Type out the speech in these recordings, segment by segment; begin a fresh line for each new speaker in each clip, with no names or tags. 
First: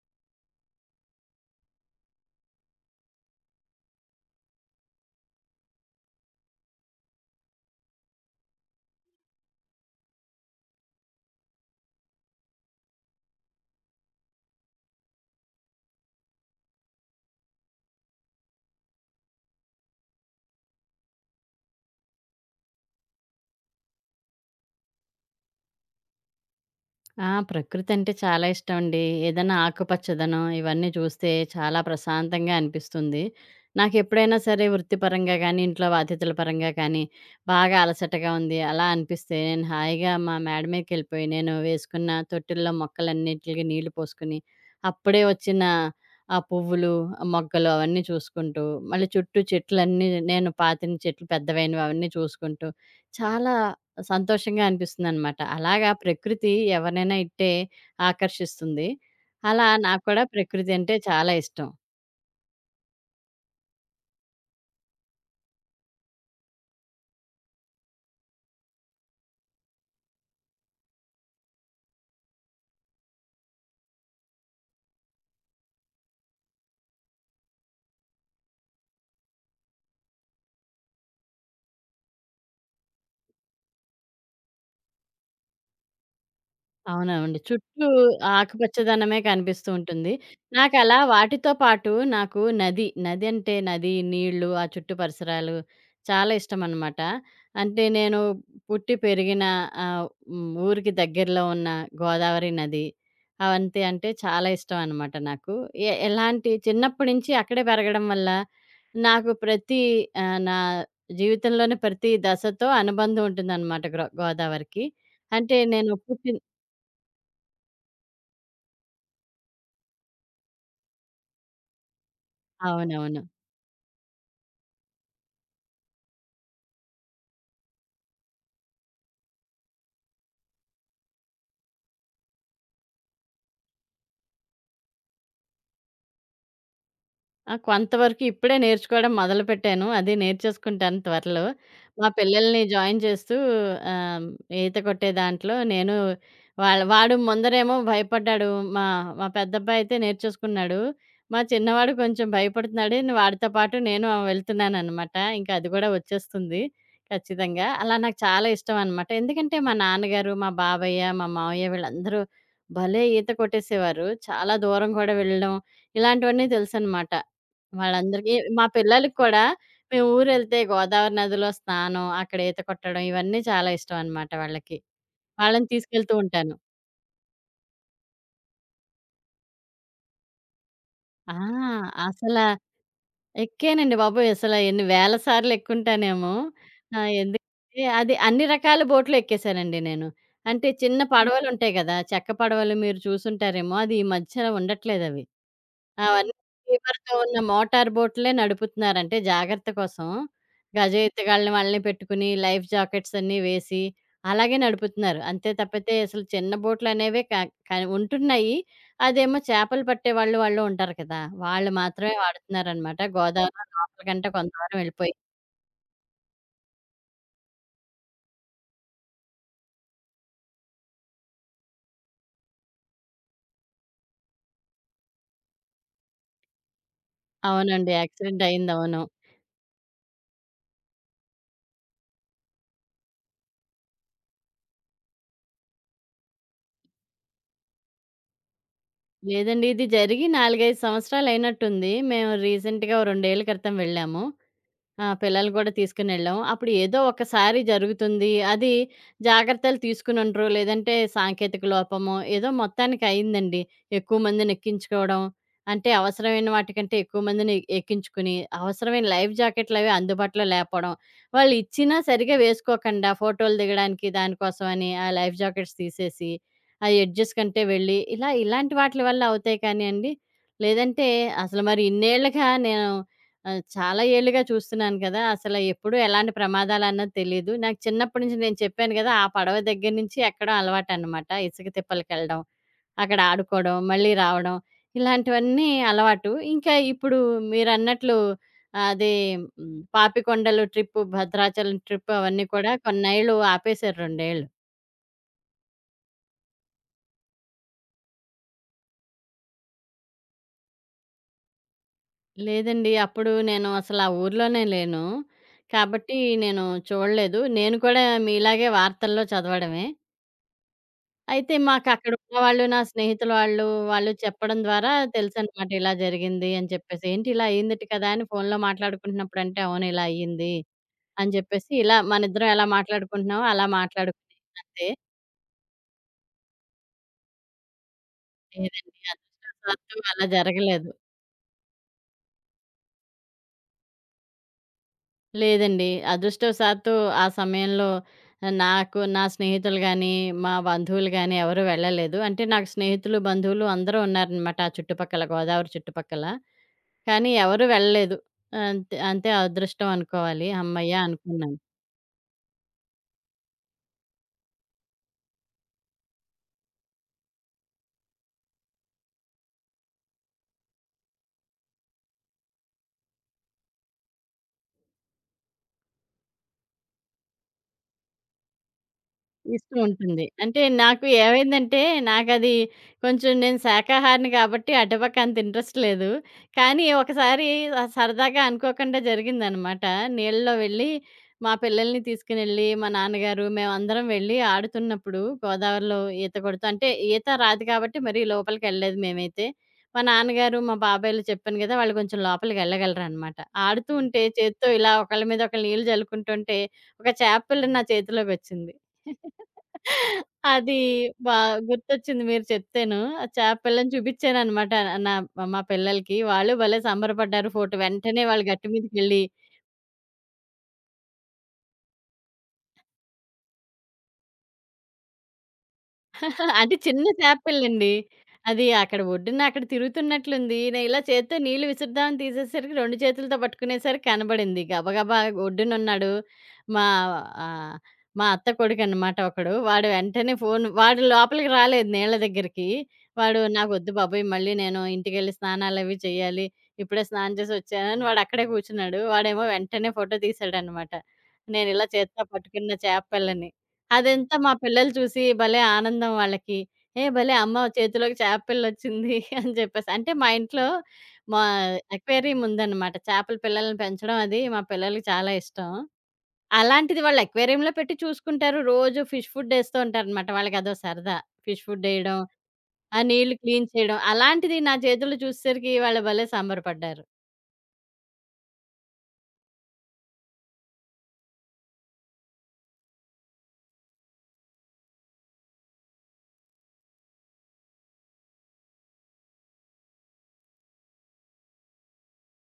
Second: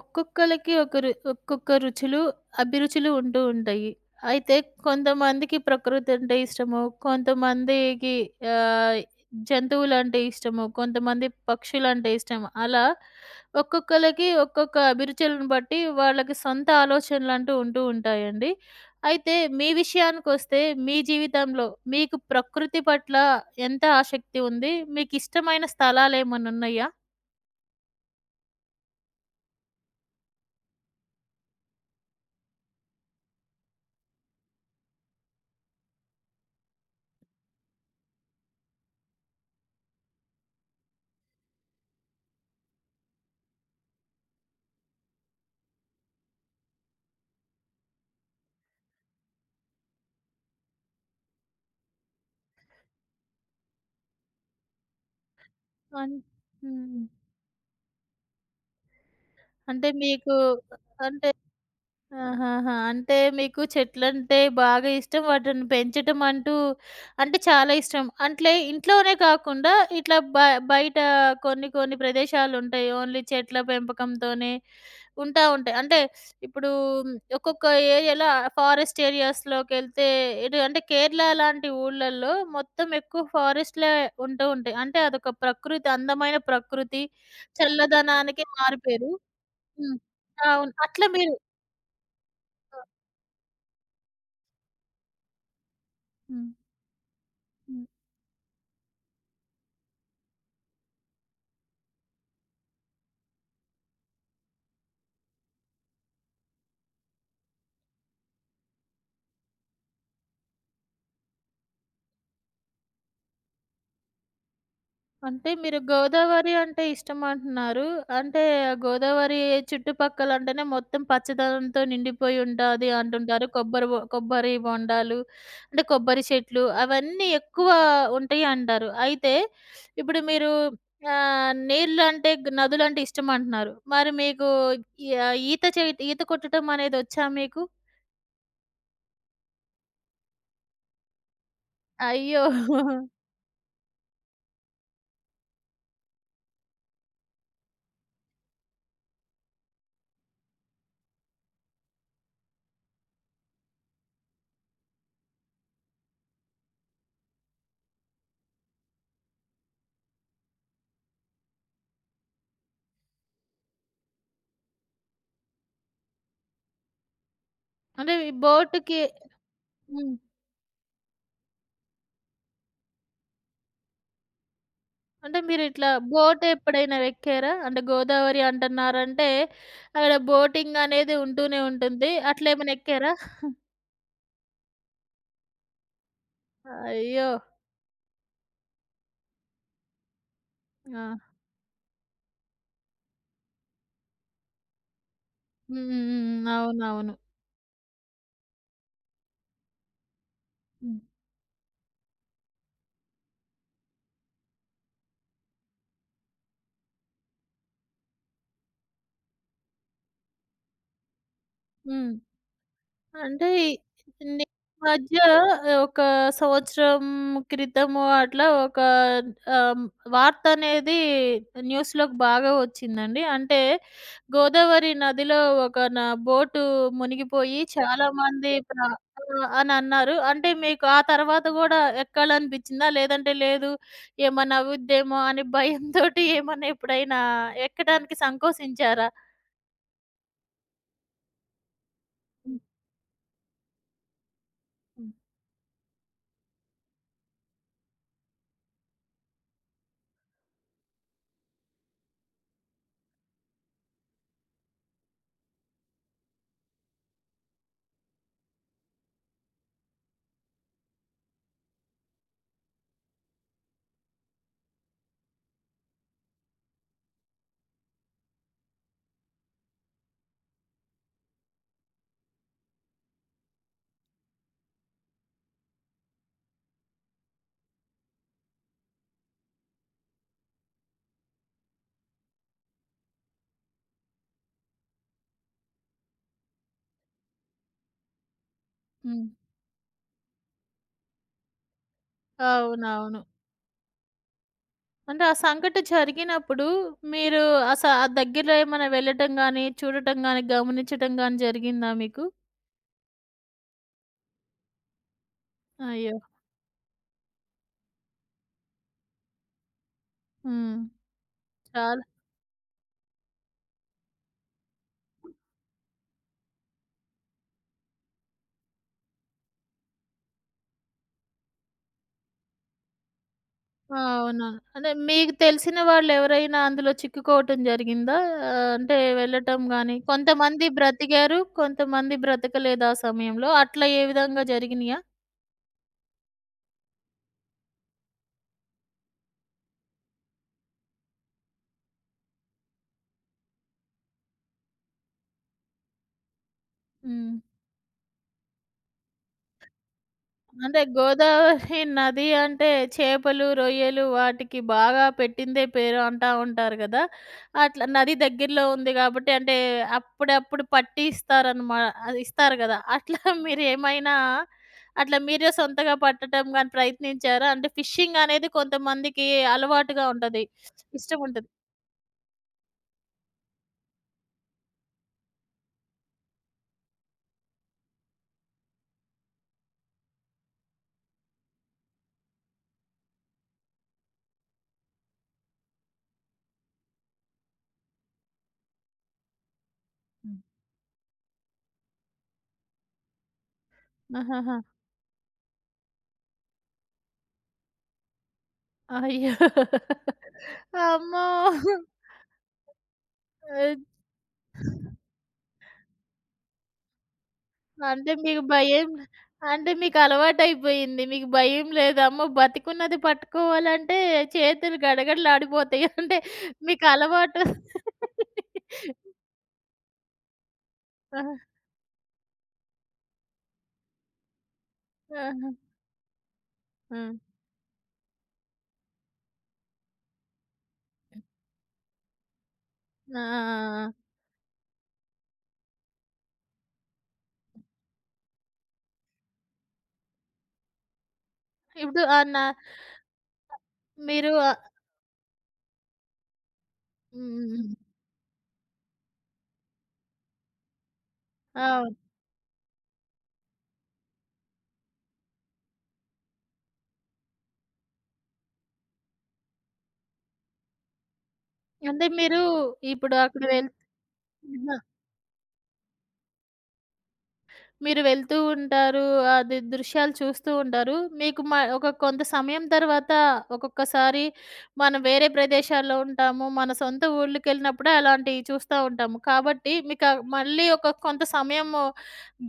ఒక్కొక్కళ్ళకి ఒకరు ఒక్కొక్క రుచులు, అభిరుచులు ఉంటూ ఉంటాయి. అయితే కొంతమందికి ప్రకృతి అంటే ఇష్టము. కొంతమందికి ఆహ్, జంతువులంటే ఇష్టము. కొంతమంది పక్షులంటే ఇష్టము. అలా ఒక్కొక్కళ్ళకి ఒక్కొక్క అభిరుచులను బట్టి వాళ్ళకి సొంత ఆలోచనలంటూ ఉంటూ ఉంటాయండి. అయితే మీ విషయానికొస్తే మీ జీవితంలో మీకు ప్రకృతి పట్ల ఎంత ఆసక్తి ఉంది? మీకిష్టమైన స్థలాలేమన్నున్నయా?
ఆ! ప్రకృతంటే చాలా ఇష్టమండి. ఏదైనా ఆకుపచ్చదనం ఇవన్నీ చూస్తే చాలా ప్రశాంతంగా అనిపిస్తుంది. నాకెప్పుడైనా సరే వృత్తిపరంగా గానీ, ఇంట్లో బాధ్యతల పరంగా కానీ, బాగా అలసటగా ఉంది అలా అనిపిస్తే నేను హాయిగా మా మేడ మీదకెళ్ళిపోయి నేను వేసుకున్న తొట్టిల్లో మొక్కలన్నిటికి నీళ్లు పోసుకొని, అప్పుడే వచ్చిన ఆ పువ్వులు, ఆ మొగ్గలు అవన్నీ చూసుకుంటూ, మళ్ళీ చుట్టూ చెట్లన్నీ నేను పాతిన చెట్లు పెద్దవైనవి అవన్నీ చూసుకుంటూ చాలా సంతోషంగా అనిపిస్తుందనమాట. అలాగా
అన్
ప్రకృతి
హ్మ్.
ఎవరినైనా ఇట్టే ఆకర్షిస్తుంది. అలా
అంటే
నాకు కూడా
మీకు
ప్రకృతి అంటే
అంటే
చాలా ఇష్టం.
ఆహాహా! అంటే మీకు చెట్లంటే బాగా ఇష్టం. వాటిని పెంచటం అంటే చాలా ఇష్టం. అట్లే ఇంట్లోనే కాకుండా ఇట్లా బయట కొన్ని కొన్ని ప్రదేశాలుంటాయి. ఓన్లీ చెట్ల పెంపకంతోనే ఉంటాయి. అంటే ఇప్పుడు ఒక్కొక్క ఏరియాలో ఫారెస్ట్ ఏరియాస్‌లోకెళ్తే ఇటు అంటే కేరళ లాంటి ఊళ్ళల్లో మొత్తం ఎక్కువ ఫారెస్ట్‌లే ఉంటూ ఉంటాయి. అంటే అదొక ప్రకృతి, అందమైన ప్రకృతి,
అవునవునండి. చుట్టూ
చల్లదనానికి మారుపేరు.
ఆకుపచ్చదనమే కనిపిస్తూ
హ్మ్.
ఉంటుంది.
అవును.
నాకలా
అట్లా మీరు
వాటితో పాటు నాకు
ఆహ్,
నది, నీళ్ళు, ఆ చుట్టూ పరిసరాలు చాలా
హ్మ్.
ఇష్టమనమాట. అంటే
హ్మ్.
నేను పుట్టి పెరిగిన ఆహ్, హ్మ్. ఊరికి దగ్గరలో ఉన్న గోదావరి నది అవంతే అంటే చాలా ఇష్టం అనమాట నాకు. ఎలాంటి చిన్నప్పటి నుంచి అక్కడే పెరగడం వల్ల నాకు ప్రతి నా జీవితంలోని ప్రతి దశతో అనుబంధం ఉంటుందనమాట గోదావరికి.
అంటే
అంటే
మీరు
నేను పుట్టిన
గోదావరి అంటే ఇష్టమంటున్నారు. అంటే గోదావరి చుట్టుపక్కల అంటేనే మొత్తం పచ్చదనంతో నిండిపోయి ఉంటాది
అవునవును.
అంటుంటారు. కొబ్బరి బొండాలు, అంటే కొబ్బరి చెట్లు అవన్నీ ఎక్కువ ఉంటాయి అంటారు. అయితే ఇప్పుడు మీరు నీళ్ళంటే నదులంటే ఇష్టమంటున్నారు. మరి మీకు ఆహ్, ఈత చే ఈత కొట్టడం అనేది వచ్చా
ఆ!
మీకు?
కొంతవరకు ఇప్పుడే నేర్చుకోవడం మొదలుపెట్టాను. అది నేర్చేసుకుంటాను త్వరలో. మా
అయ్యో!
పిల్లల్ని జాయిన్ చేస్తూ ఆహ్, ఈత కొట్టే దాంట్లో నేను వాళ్ళ వాడు ముందరేమో భయపడ్డాడు. మా మా పెద్దబ్బాయి అయితే నేర్చేసుకున్నాడు. మా చిన్నవాడు కొంచెం భయపడుతున్నాడు. వాడితో పాటు నేను వెళ్తున్నాననమాట. ఇంకా అది కూడా వచ్చేస్తుంది ఖచ్చితంగా. అలా నాకు చాలా ఇష్టం అనమాట. ఎందుకంటే మా నాన్నగారు, మా బాబయ్య, మా మావయ్య వీళ్ళందరూ భలే ఈత కొట్టేసేవారు. చాలా దూరం కూడా వెళ్ళడం ఇలాంటివన్నీ తెలుసనమాట.
అంటే ఈ
వాళ్ళందరికీ మా
బోట్‌కి
పిల్లలకి కూడా మేము
హ్మ్.
ఊరెళ్తే గోదావరి నదిలో స్నానం, అక్కడ ఈత కొట్టడం ఇవన్నీ చాలా ఇష్టం అనమాట వాళ్ళకి.
అంటే
వాళ్ళని
మీరిట్లా
తీసుకెళ్తూ
బోట్
ఉంటాను.
ఎప్పుడైనా ఎక్కారా? అంటే గోదావరి అంటన్నారంటే, అక్కడ బోటింగ్ అనేది
ఆ!
ఉంటూనే ఉంటుంది.
అసలా
అట్లేమైనా ఎక్కారా?
ఎక్కానండి బాబోయ్! అసల ఎన్ని వేల సార్లు ఎక్కుంటానేమో.
అయ్యో!
ఎందుకంటే అది అన్ని రకాల బోట్లు ఎక్కేసానండి నేను. అంటే చిన్న
ఆ!
పడవలుంటాయి గదా! చెక్క పడవలు మీరు చూసుంటారేమో. అది ఈ మధ్య ఉండట్లేదవి.
హ్మ్. హ్మ్.
అవన్నీ
హ్మ్.
ఫీవర్‌తో
అవునవును.
ఉన్న మోటారు బోట్‌లే నడుపుతున్నారు. అంటే జాగ్రత్త కోసం గజ
హ్మ్.
ఎత్తుగాళ్ళని వాళ్ళని పెట్టుకుని లైఫ్ జాకెట్స్ అన్నీ వేసి అలాగే నడుపుతున్నారు. అంతే తప్పితే అసలు చిన్న బోట్‌లనేవే క క ఉంటున్నాయి. అదేమో చేపలు పట్టేవాళ్ళు వాళ్ళు వాళ్ళు ఉంటారు కదా! వాళ్ళు
హ్మ్.
మాత్రమే వాడుతున్నారనమాట.
అంటే
గోదావరిలో లోపలికంటే
నేను ఈ
కొంత దూరం వెళ్ళిపోయి.
మధ్య ఒక సంవత్సరం క్రితము అట్లా ఒక ఆహ్, వార్త అనేది న్యూస్‌లోకి బాగా వచ్చిందండి. అంటే గోదావరి నదిలో ఒక బోటు మునిగిపోయి
అవునండి. యాక్సిడెంట్
చాలామంది
అయింది. అవును.
అని అన్నారు. అంటే మీకు ఆ తర్వాత గూడా ఎక్కాలనిపించిందా? లేదంటే లేదు ఏమన్నా అవుద్దేమో అని భయంతోటి ఏమన్నా ఎప్పుడైనా ఎక్కడానికి సంకోచించారా?
లేదండి. ఇది జరిగి 4, 5 సంవత్సరాలు అయినట్టుంది. మేము
హ్మ్.
రీసెంట్‌గా ఓ 2 ఏళ్ల క్రితం వెళ్ళాము. ఆ!
హ్మ్.
పిల్లలు గూడా తీసుకొనెళ్ళాం. అప్పుడు ఏదో ఒకసారి జరుగుతుంది. అది జాగ్రత్తలు తీసుకునుండరు. లేదంటే సాంకేతిక లోపమో, ఏదో మొత్తానికి అయిందండి. ఎక్కువ మందినెక్కించుకోవడం. అంటే అవసరమైన వాటికంటే ఎక్కువ మందిని ఎక్కించుకుని, అవసరమైన లైఫ్ జాకెట్లవి అందుబాటులో లేపోవడం. వాళ్ళిచ్చినా సరిగ్గా వేసుకోకుండా ఫోటోలు దిగడానికి దానికోసమని ఆ లైఫ్ జాకెట్స్ తీసేసి, ఆ ఎడ్జెస్ కంటే వెళ్ళి ఇలా ఇలాంటి వాటిల వల్ల అవుతాయి కానియండి. లేదంటే అసలు మరి ఇన్నేళ్లుగా నేను ఆ! చాలా ఏళ్లుగా చూస్తున్నాను కదా! అసల ఎప్పుడు ఎలాంటి ప్రమాదాలన్నది తెలీదు. నాకు చిన్నప్పటి నుంచి నేను చెప్పాను కదా! ఆ పడవ దగ్గర నుంచి ఎక్కడం అలవాటనమాట. ఇసుక తిప్పలకెళ్ళడం, అక్కడ ఆడుకోవడం, మళ్ళీ రావడం ఇలాంటివన్నీ అలవాటు. ఇంకా ఇప్పుడు మీరన్నట్లు అదే
హ్మ్.
హ్మ్. పాపికొండలు ట్రిప్పు, భద్రాచలం ట్రిప్పు అవన్నీ కూడా
అవునవును.
కొన్నేళ్లు ఆపేశారు 2 ఏళ్లు.
అంటే ఆ సంఘటన జరిగినప్పుడు మీరు ఆ దగ్గరలో ఏమైనా వెళ్ళటం గాని, చూడటం గాని, గమనించటం గాని జరిగిందా మీకు?
లేదండి. అప్పుడు నేను అసలు ఆ ఊర్లోనే లేను.
అయ్యో!
కాబట్టి నేను చూడలేదు. నేను కూడా మీలాగే వార్తల్లో చదవడమే.
హ్మ్.
అయితే
చాలా
మాకక్కడ ఉన్నవాళ్ళు, నా స్నేహితుల వాళ్ళు, వాళ్ళు చెప్పడం ద్వారా తెలుసనమాట ఇలా జరిగింది అని చెప్పేసి. ఏంటి ఇలా అయిందట కదా! అని ఫోనులో మాట్లాడుకుంటున్నప్పుడంటే, అవును ఇలా అయ్యింది అని చెప్పేసి, ఇలా మనిద్దరం ఎలా మాట్లాడుకుంటున్నామో అలా
ఆ!
మాట్లాడుకుంటే,
అవునవును. అంటే మీకు తెలిసిన వాళ్ళెవరైనా అందులో చిక్కుకోవటం జరిగిందా? అంటే
లేదండి
వెళ్ళటం
అదృష్టవశాత్తు
గాని
అలా
కొంతమంది
జరగలేదు.
బ్రతికారు, కొంతమంది బ్రతకలేదు ఆ సమయంలో. అట్లా ఏ విధంగా జరిగినియా?
లేదండి. అదృష్టవశాత్తు ఆ సమయంలో నాకు, నా స్నేహితులు గానీ, మా బంధువులు గానీ ఎవరు వెళ్ళలేదు. అంటే నాకు స్నేహితులు, బంధువులు అందరూ ఉన్నారనమాట ఆ చుట్టుపక్కల, గోదావరి చుట్టుపక్కల. కానీ
హ్మ్.
ఎవరు వెళ్ళలేదు. అంతే, అంతే అదృష్టం అనుకోవాలి.
అంటే
హమ్మయ్య! అనుకున్నాను.
గోదావరి నది అంటే చేపలు, రొయ్యలు వాటికి బాగా పెట్టిందే పేరు అంటా ఉంటారు గదా! అట్లా నది దగ్గరలో ఉంది గాబట్టి అంటే అప్పుడప్పుడు పట్టి ఇస్తారనమా, అది ఇస్తారు గదా! అట్లా మీరేమైనా అట్లా మీరే సొంతగా పట్టటం గాని ప్రయత్నించారా? అంటే ఫిషింగ్ అనేది కొంతమందికి
ఇష్టం
అలవాటుగా
ఉంటుంది.
ఉంటది.
అంటే నాకు
ఇష్టం ఉంటది.
ఏమైందంటే నాకది కొంచెం నేను శాకాహారిని కాబట్టి అటుపక్క అంత ఇంట్రెస్ట్ లేదు. కానీ ఒకసారి సరదాగా అనుకోకుండా జరిగిందనమాట. నీళ్ళలో వెళ్ళి మా పిల్లల్ని తీసుకునెళ్ళి మా నాన్నగారు మేమందరం వెళ్ళి ఆడుతున్నప్పుడు గోదావరిలో ఈత కొడుతూ అంటే ఈత రాదు కాబట్టి మరీ లోపలికెళ్ళలేదు మేమైతే. మా
హ్మ్.
నాన్నగారు, మా బాబాయ్‌లు చెప్పాను గదా! వాళ్ళు కొంచెం లోపలికి వెళ్ళగలరనమాట. ఆడుతూ ఉంటే
ఆహాహా!
చేత్తో ఇలా ఒకళ్ళ మీద ఒకళ్ళు నీళ్ళు జల్లుకుంటుంటే ఒక చేప పిల్ల నా చేతిలోకొచ్చింది.
అయ్యో!
అది
అమ్మో!
బా గుర్తొచ్చింది మీరు చెప్తేను. ఆ చేప పిల్లని చూపిచ్చాననమాట. నా మా పిల్లలకి. వాళ్ళు భలే సంబరపడ్డారు. ఫోటో
అంటే
వెంటనే
మీకు
వాళ్ళు గట్టు
భయం,
మీదకెళ్ళి
అంటే మీకలవాటయిపోయింది. మీకు భయం లేదు. అమ్మో! బతికున్నది పట్టుకోవాలంటే చేతులు గడగడలాడిపోతాయి. అంటే
అంటే చిన్న
మీకలవాటు
చేపపిల్లండి. అది అక్కడ ఒడ్డున అక్కడ తిరుగుతున్నట్లుంది. నేను ఇలా
ఆ!
చేత్తో నీళ్లు విసురుదామని తీసేసరికి 2 చేతులతో పట్టుకునేసరికి కనబడింది. గబగబా
ఆహా!
ఒడ్డునున్నాడు. మా
హ్మ్.
ఆహ్, మా అత్త కొడుకనమాట ఒకడు. వాడు వెంటనే ఫోను వాడు లోపలికి రాలేదు నీళ్ల దగ్గరికి.
ఆ! ఆ!
వాడు "నాకొద్దు
ఆ!
బాబోయ్! మళ్ళీ నేను ఇంటికెళ్ళి స్నానాలవి చేయాలి. ఇప్పుడే స్నానం చేసి వచ్చానని" వాడు అక్కడే కూర్చున్నాడు. వాడేమో వెంటనే ఫోటో తీసాడనమాట. నేనిలా
ఇప్పుడు
చేత్తో
ఆహ్, నా
పట్టుకున్న చేపపిల్లని.
మీరు
అదంతా మా పిల్లలు చూసి భలే ఆనందం వాళ్ళకి. "ఏ భలే అమ్మ
హ్మ్.
చేతిలోకి చేపపిల్లొచ్చింది" అని చెప్పేసి. అంటే మా ఇంట్లో మా
అవును.
అక్వేరియం ఉందనమాట. చేపల పిల్లల్ని పెంచడం అది మా పిల్లలకి చాలా ఇష్టం. అలాంటిది వాళ్ళు అక్వేరియంలో పెట్టి చూసుకుంటారు. రోజు ఫిష్ ఫుడ్డేస్తూ ఉంటారనమాట. వాళ్ళకదో సరదా. ఫిష్
అంటే
ఫుడ్డేయడం,
మీరు
ఆ
ఇప్పుడు
నీళ్లు
అక్కడ
క్లీన్
వెళ్
చేయడం. అలాంటిది నా చేతుల్లో చూసేసరికి వాళ్ళు భలే సంబరపడ్డారు.
మీరు వెళ్తూ ఉంటారు. అది దృశ్యాలు చూస్తూ ఉంటారు. మీకు ఒక కొంత సమయం తర్వాత ఒక్కొక్కసారి మనం వేరే ప్రదేశాల్లో ఉంటాము. మన సొంత ఊర్లకెళ్ళినప్పుడే అలాంటివి చూస్తా ఉంటాము. కాబట్టి మీకా మళ్ళీ ఒక కొంత సమయము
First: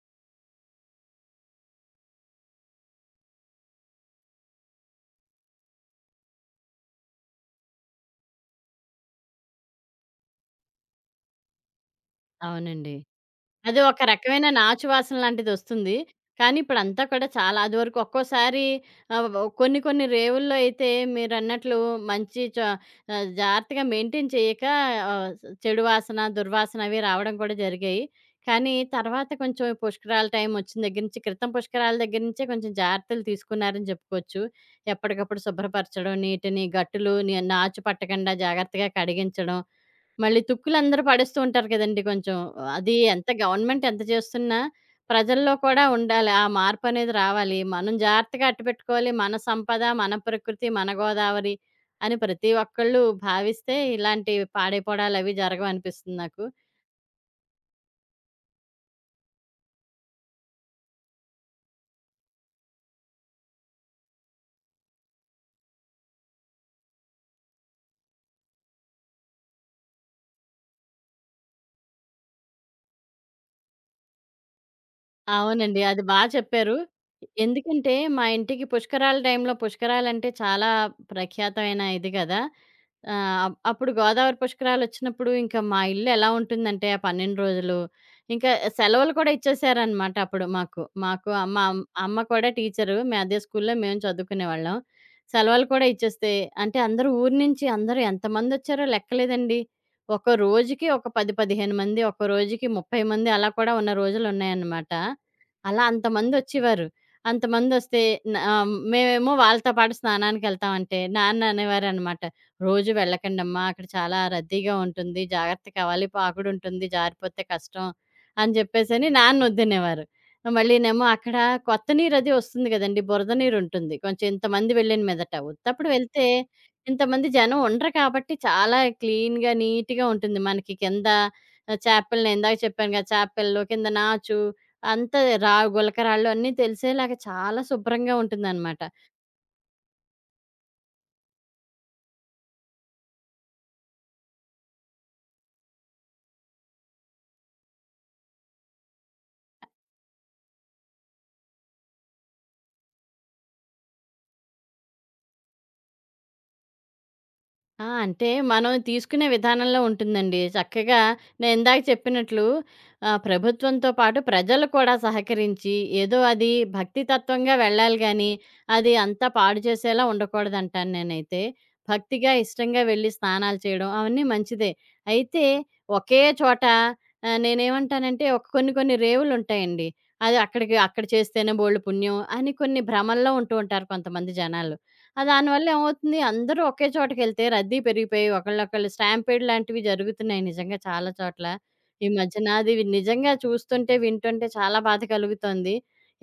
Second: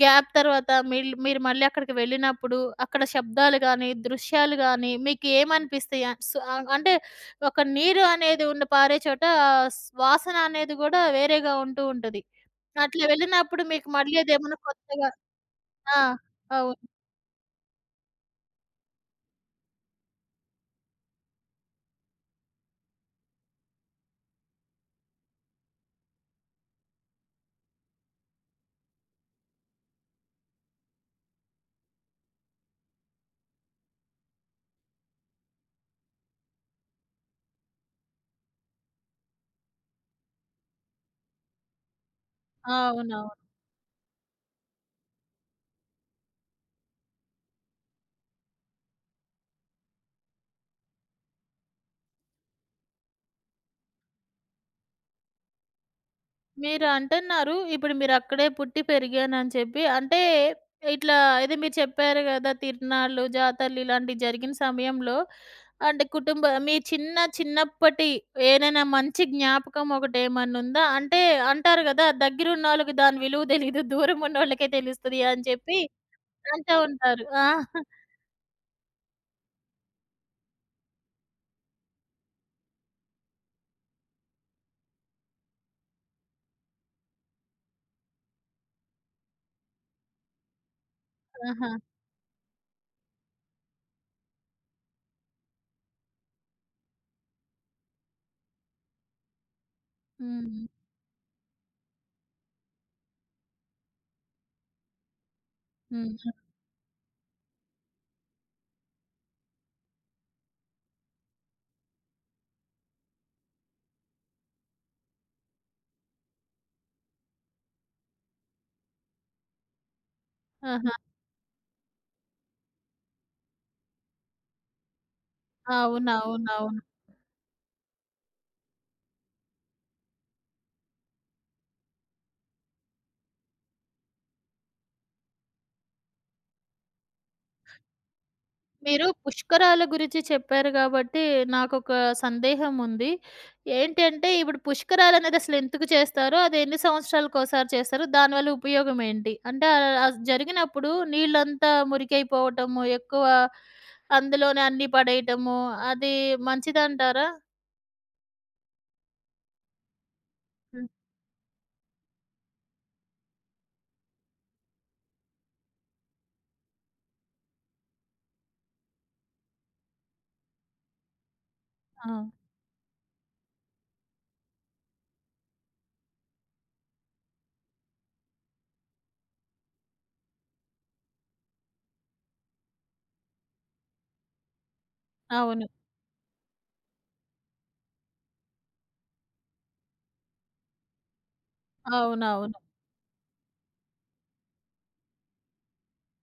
గ్యాప్ తర్వాత మీరు మళ్ళీ అక్కడికి వెళ్ళినప్పుడు అక్కడ శబ్దాలు గానీ, దృశ్యాలు గానీ మీకు ఏమనిపిస్తాయి? అంటే ఒక నీరు అనేది ఉన్న పారే చోట ఆహ్, స్ వాసన అనేది గూడా వేరేగా ఉంటూ ఉంటది.
అవునండి.
అట్లా వెళ్ళినప్పుడు
అది
మీకు
ఒక
మళ్ళీ
రకమైన
అదేమన్నా
నాచు
కొత్తగా
వాసన లాంటిదొస్తుంది.
ఆ!
కానీ
అవును.
ఇప్పుడంతా కూడా చాలా అది వరకు ఒక్కోసారి ఆహ్, వ కొన్ని కొన్ని రేవుల్లో అయితే మీరన్నట్లు మంచి చ జాగ్రత్తగా మెయింటైన్ చేయక ఆహ్, చెడు వాసన, దుర్వాసన అవి రావడం కూడా జరిగాయి. కానీ తర్వాత కొంచెం ఈ పుష్కరాల టైం వచ్చిన దగ్గర నుంచి క్రితం పుష్కరాల దగ్గర నుంచే కొంచెం జాగ్రత్తలు తీసుకున్నారని చెప్పుకోవచ్చు. ఎప్పటికప్పుడు శుభ్రపరచడం, నీటిని, గట్టులు నాచు పట్టకుండా జాగ్రత్తగా కడిగించడం. మళ్ళీ తుక్కులందరూ పడేస్తూ ఉంటారు కదండీ కొంచెం. అది
అవునవును.
ఎంత గవర్నమెంట్ ఎంత చేస్తున్నా, ప్రజల్లో కూడా ఉండాలి. ఆ మార్పనేది రావాలి. మనం జాగ్రత్తగా అట్టపెట్టుకోవాలి. మన సంపద, మన ప్రకృతి, మన గోదావరి అని ప్రతి ఒక్కళ్ళు భావిస్తే ఇలాంటి పాడైపోవడాలవి జరగవనిపిస్తుంది నాకు.
మీరు అంటున్నారు, ఇప్పుడు మీరక్కడే పుట్టి పెరిగానని చెప్పి. అంటే ఇట్లా ఇది మీరు చెప్పారు గదా! తిరునాళ్ళు, జాతరలు ఇలాంటివి జరిగిన సమయంలో అంటే మీ చిన్నప్పటి ఏదైనా మంచి జ్ఞాపకం ఒకటేమన్నుందా? అంటే అంటారు గదా! దగ్గరున్నోళ్ళకి దాని విలువ తెలీదు. దూరం ఉన్నోళ్ళకే తెలుస్తది అని చెప్పి
అవునండి. అది బా చెప్పారు.
అంటా ఉంటారు. ఆ!
ఎందుకంటే మా ఇంటికి పుష్కరాల టైంలో పుష్కరాలంటే చాలా ప్రఖ్యాతమైన ఇది గదా! ఆహ్, అప్ అప్పుడు గోదావరి పుష్కరాలొచ్చినప్పుడు ఇంకా మా ఇల్లు ఎలా ఉంటుందంటే ఆ 12 రోజులు, ఇంకా సెలవులు కూడా ఇచ్చేసారనమాట అప్పుడు మాకు. మాకు అమ్మ
ఆహా!
అమ్మ కూడా టీచరు. అదే స్కూల్‌లో మేము చదువుకునేవాళ్ళం. సెలవులు కూడా ఇచ్చేస్తే అంటే అందరూ ఊరు నుంచి అందరూ ఎంతమందొచ్చారో లెక్కలేదండి. ఒక
హ్మ్.
రోజుకి ఒక 10, 15 మంది, ఒక రోజుకి 30 మంది అలా కూడా ఉన్న రోజులున్నాయన్నమాట. అలా
హ్మ్.
అంతమందొచ్చేవారు. అంతమందొస్తే మేమేమో వాళ్ళతో పాటు స్నానానికెళ్తామంటే, నాన్న అనేవారనమాట. "రోజు వెళ్ళకండమ్మా అక్కడ చాలా రద్దీగా ఉంటుంది. జాగ్రత్త కావాలి. పాకుడుంటుంది. జారిపోతే కష్టం" అని చెప్పేసని నాన్నొద్దనేవారు.
ఆహా!
మళ్ళీనేమో అక్కడ కొత్త నీరది వస్తుంది గదండీ! బురద నీరుంటుంది. కొంచెం ఇంతమంది వెళ్ళిన మీదట. ఉత్తప్పుడు వెళ్తే
అవునవునవును.
ఇంతమంది జనం ఉండరు కాబట్టి చాలా క్లీన్‌గా, నీట్‌గా ఉంటుంది. మనకి కింద చేపలని ఇందాక చెప్పాను గదా! చేపలు, కింద నాచు అంత గులకరాళ్ళు అన్నీ తెలిసేలాగా చాలా శుభ్రంగా ఉంటుందనమాట.
మీరు పుష్కరాల గురించి చెప్పారు కాబట్టి నాకొక సందేహం ఉంది. ఏంటంటే ఇప్పుడు పుష్కరాలనేది అసలెందుకు చేస్తారో? అదెన్ని సంవత్సరాలకోసారి చేస్తారు? దానివల్ల ఉపయోగం ఏంటి? అంటే ఆహ్, ఆస్ జరిగినప్పుడు నీళ్ళంతా మురికైపోవటము, ఎక్కువ అందులోనే అన్నీ పడేయటము అది మంచిదంటారా?
ఆ! అంటే మనం తీసుకునే విధానంలో ఉంటుందండి.
హ్మ్.
చక్కగా నేను ఇందాక చెప్పినట్లు ప్రభుత్వంతో పాటు ప్రజలు కూడా సహకరించి ఏదో అది భక్తి తత్వంగా వెళ్ళాలి గానీ, అది అంతా పాడు చేసేలా ఉండకూడదంటాను నేనైతే.
ఆ!
భక్తిగా, ఇష్టంగా వెళ్లి స్నానాలు చేయడం అవన్నీ మంచిదే. అయితే ఒకే చోట నేనేమంటానంటే ఒక కొన్ని కొన్ని రేవులుంటాయండి. అది అక్కడికి అక్కడ చేస్తేనే బోలెడు పుణ్యం అని కొన్ని భ్రమల్లో ఉంటూ ఉంటారు కొంతమంది జనాలు. ఆ! దానివల్ల
అవును.
ఏమవుతుంది అందరూ ఒకే చోటకెళ్తే రద్దీ పెరిగిపోయి ఒకళ్ళనొకళ్ళు స్టాంపీడ్ లాంటివి జరుగుతున్నాయి నిజంగా చాలా చోట్ల. ఈ మధ్యన
అవునవును.
అది నిజంగా చూస్తుంటే, వింటుంటే చాలా బాధ కలుగుతోంది.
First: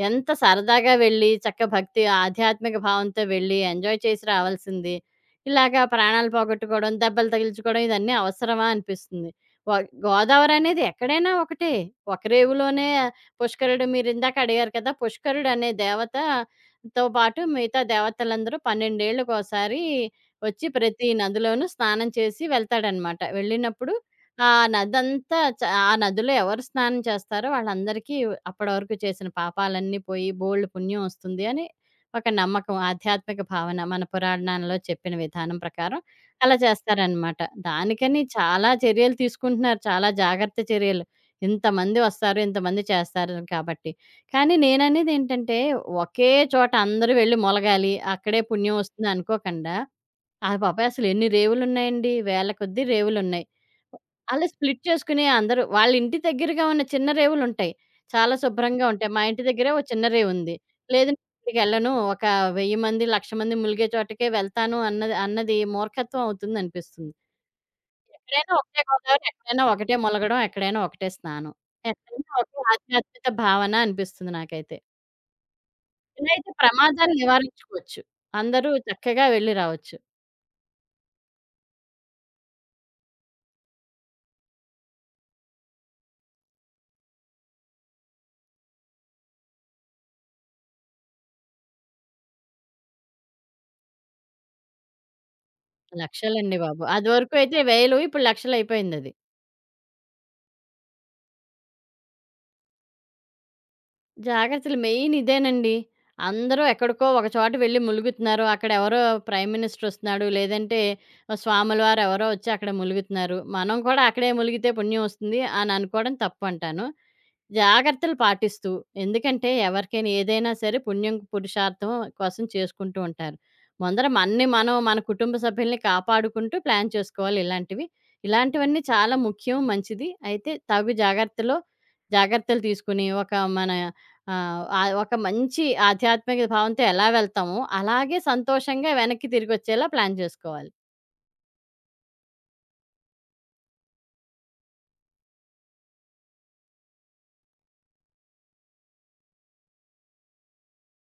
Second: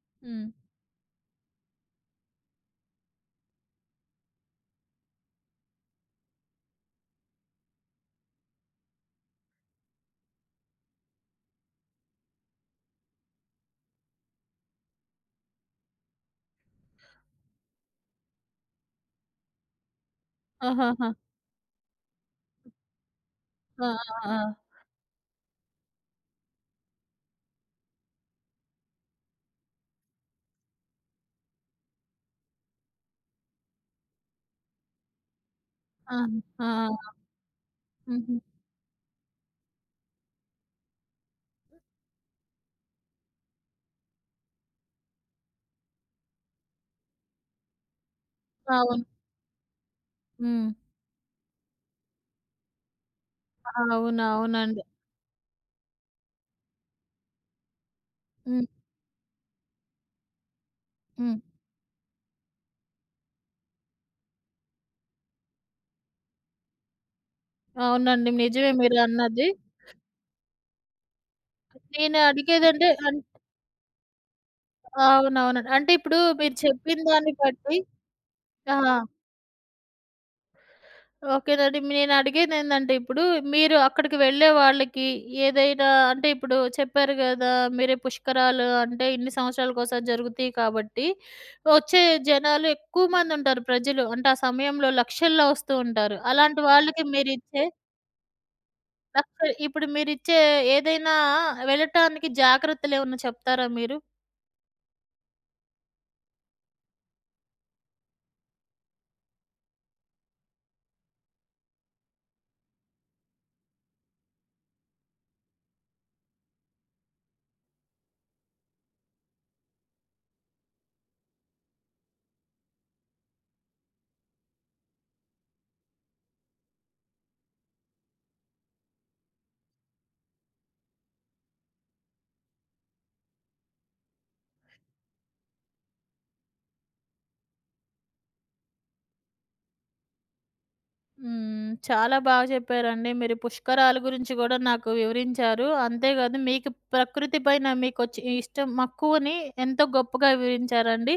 ఎంత
హ్మ్.
సరదాగా వెళ్లి చక్క భక్తి, ఆధ్యాత్మిక భావంతో వెళ్లి ఎంజాయ్ చేసి రావాల్సింది. ఇలాగా ప్రాణాలు పోగొట్టుకోవడం, దెబ్బలు తగిలించుకోవడం ఇదన్నీ అవసరమా అనిపిస్తుంది. వ గోదావరి అనేది ఎక్కడైనా ఒకటే. ఒక రేవులోనే పుష్కరుడు మీరిందాక అడిగారు కదా! పుష్కరుడు అనే దేవత తో పాటు మిగతా దేవతలందరూ 12 ఏళ్ళకోసారి వచ్చి ప్రతి
ఆహాహా!
నదిలోనూ స్నానం చేసి వెళ్తాడనమాట.
ఆ!
వెళ్ళినప్పుడు
ఆ!
ఆ నదంతా చ ఆ నదిలో ఎవరు స్నానం చేస్తారో వాళ్ళందరికీ అప్పటి వరకు చేసిన పాపాలన్నీ పోయి బోలెడు పుణ్యం వస్తుంది అని ఒక నమ్మకం. ఆధ్యాత్మిక భావన మన పురాణాల్లో చెప్పిన విధానం ప్రకారం
ఆ!
అలా
ఆ! ఆ! ఆ!
చేస్తారనమాట. దానికని
హుహు.
చాలా చర్యలు తీసుకుంటున్నారు. చాలా జాగ్రత్త చర్యలు. ఇంతమంది వస్తారు, ఇంతమంది చేస్తారు కాబట్టి. కానీ నేననేదేంటంటే, ఒకే చోట అందరూ వెళ్లి మొలగాలి. అక్కడే పుణ్యం
అవును.
ఒస్తుంది అనుకోకండా, ఆ
హ్మ్.
బాబోయ్! అసలు ఎన్ని రేవులున్నాయండి. వేల కొద్దీ రేవులున్నాయి. అలా స్ప్లిట్
అవునవునండి.
చేసుకుని అందరూ వాళ్ళ ఇంటి దగ్గరగా ఉన్న చిన్న రేవులుంటాయి. చాలా
హ్మ్.
శుభ్రంగా ఉంటాయి. మా ఇంటి దగ్గరే ఓ చిన్న రేవుంది. లేదు
హ్మ్.
నేనక్కడికెళ్ళను. ఒక 1000 మంది, 1,00,000 మంది ములిగే చోటకే వెళ్తాను అన్నది అన్నది మూర్ఖత్వం అవుతుందనిపిస్తుంది.
అవునండి.
ఎక్కడైనా
నిజమే
ఒకటే గోదావరి,
మీరన్నది.
ఎక్కడైనా ఒకటే ములగడం, ఎక్కడైనా ఒకటే స్నానం.
నేను
ఎక్కడైనా ఒకే
అడిగేదంటే
ఆధ్యాత్మిక భావన అనిపిస్తుంది నాకైతే.
అవునవునండి. అంటే ఇప్పుడు
ఇలా అయితే
మీరు చెప్పిన
ప్రమాదాన్ని
దాన్ని బట్టి
నివారించుకోవచ్చు. అందరూ
ఆ!
చక్కగా వెళ్లి రావచ్చు.
ఓకేనండి. నేను అడిగేదేందంటే ఇప్పుడు మీరు అక్కడికి వెళ్ళే వాళ్ళకి ఏదైనా అంటే ఇప్పుడు చెప్పారు గదా! మీరే పుష్కరాలు అంటే ఇన్ని సంవత్సరాలకోసారి జరుగుతాయి కాబట్టి, వచ్చే జనాలు ఎక్కువ మందుంటారు ప్రజలు. అంటే ఆ సమయంలో లక్షల్లో వస్తూ ఉంటారు.
లక్షలండి
అలాంటి
బాబు!
వాళ్ళకి
అదివరకు అయితే
మీరిచ్చే
వేలు ఇప్పుడు లక్షలయిపోయిందది.
లక్ష ఇప్పుడు మీరిచ్చే ఏదైనా వెళ్ళటానికి జాగ్రత్తలేమన్నా చెప్తారా మీరు?
జాగ్రత్తలు మెయిన్ ఇదేనండి. అందరూ ఎక్కడికో ఒక చోట వెళ్లి ములుగుతున్నారు. అక్కడ ఎవరో ప్రైమ్ మినిస్టర్ వస్తున్నాడు. లేదంటే ఓ స్వాముల వారు ఎవరో వచ్చి అక్కడ ములుగుతున్నారు. మనం కూడా అక్కడే ములిగితే పుణ్యం వస్తుంది అని అనుకోవడం తప్పంటాను. జాగ్రత్తలు పాటిస్తూ. ఎందుకంటే ఎవరికైనా ఏదైనా సరే పుణ్యం, పురుషార్థం కోసం చేసుకుంటూ ఉంటారు. ముందర మనని మనం, మన కుటుంబ సభ్యుల్ని కాపాడుకుంటూ ప్లాన్ చేసుకోవాలి ఇలాంటివి. ఇలాంటివన్నీ చాలా ముఖ్యం, మంచిది. అయితే తగు జాగ్రత్తలో జాగ్రత్తలు తీసుకుని ఒక మన ఆహ్, ఆహ్, ఒక మంచి ఆధ్యాత్మిక భావంతో ఎలా వెళ్తామో అలాగే సంతోషంగా వెనక్కి తిరిగొచ్చేలా ప్లాన్ చేసుకోవాలి.
హ్మ్. చాలా బాగా చెప్పారండి. మీరు పుష్కరాల గురించి గూడా నాకు వివరించారు. అంతేగాదు మీకు ప్రకృతి పైన మీకొచ్చి ఇష్టం, మక్కువని ఎంతో గొప్పగా వివరించారండి.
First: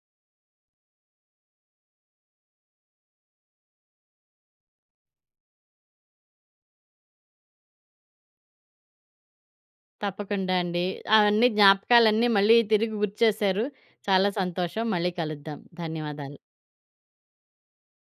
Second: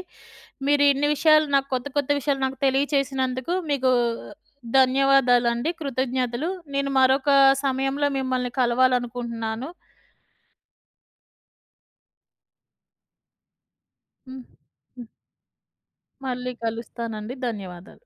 మీరు ఇన్ని విషయాలు, నాకు కొత్త కొత్త విషయాలు నాకు తెలియచేసినందుకు మీకు ధన్యవాదాలండి. కృతజ్ఞతలు. నేను మరొక సమయంలో మిమ్మల్ని కలవాలనుకుంటున్నాను.
తప్పకుండా అండి. అవన్నీ జ్ఞాపకాలన్నీ మళ్ళీ తిరిగి గుర్తు చేశారు. చాలా
హ్మ్.
సంతోషం.
హ్మ్.
మళ్ళీ కలుద్దాం. ధన్యవాదాలు.
మళ్ళీ కలుస్తానండి. ధన్యవాదాలు.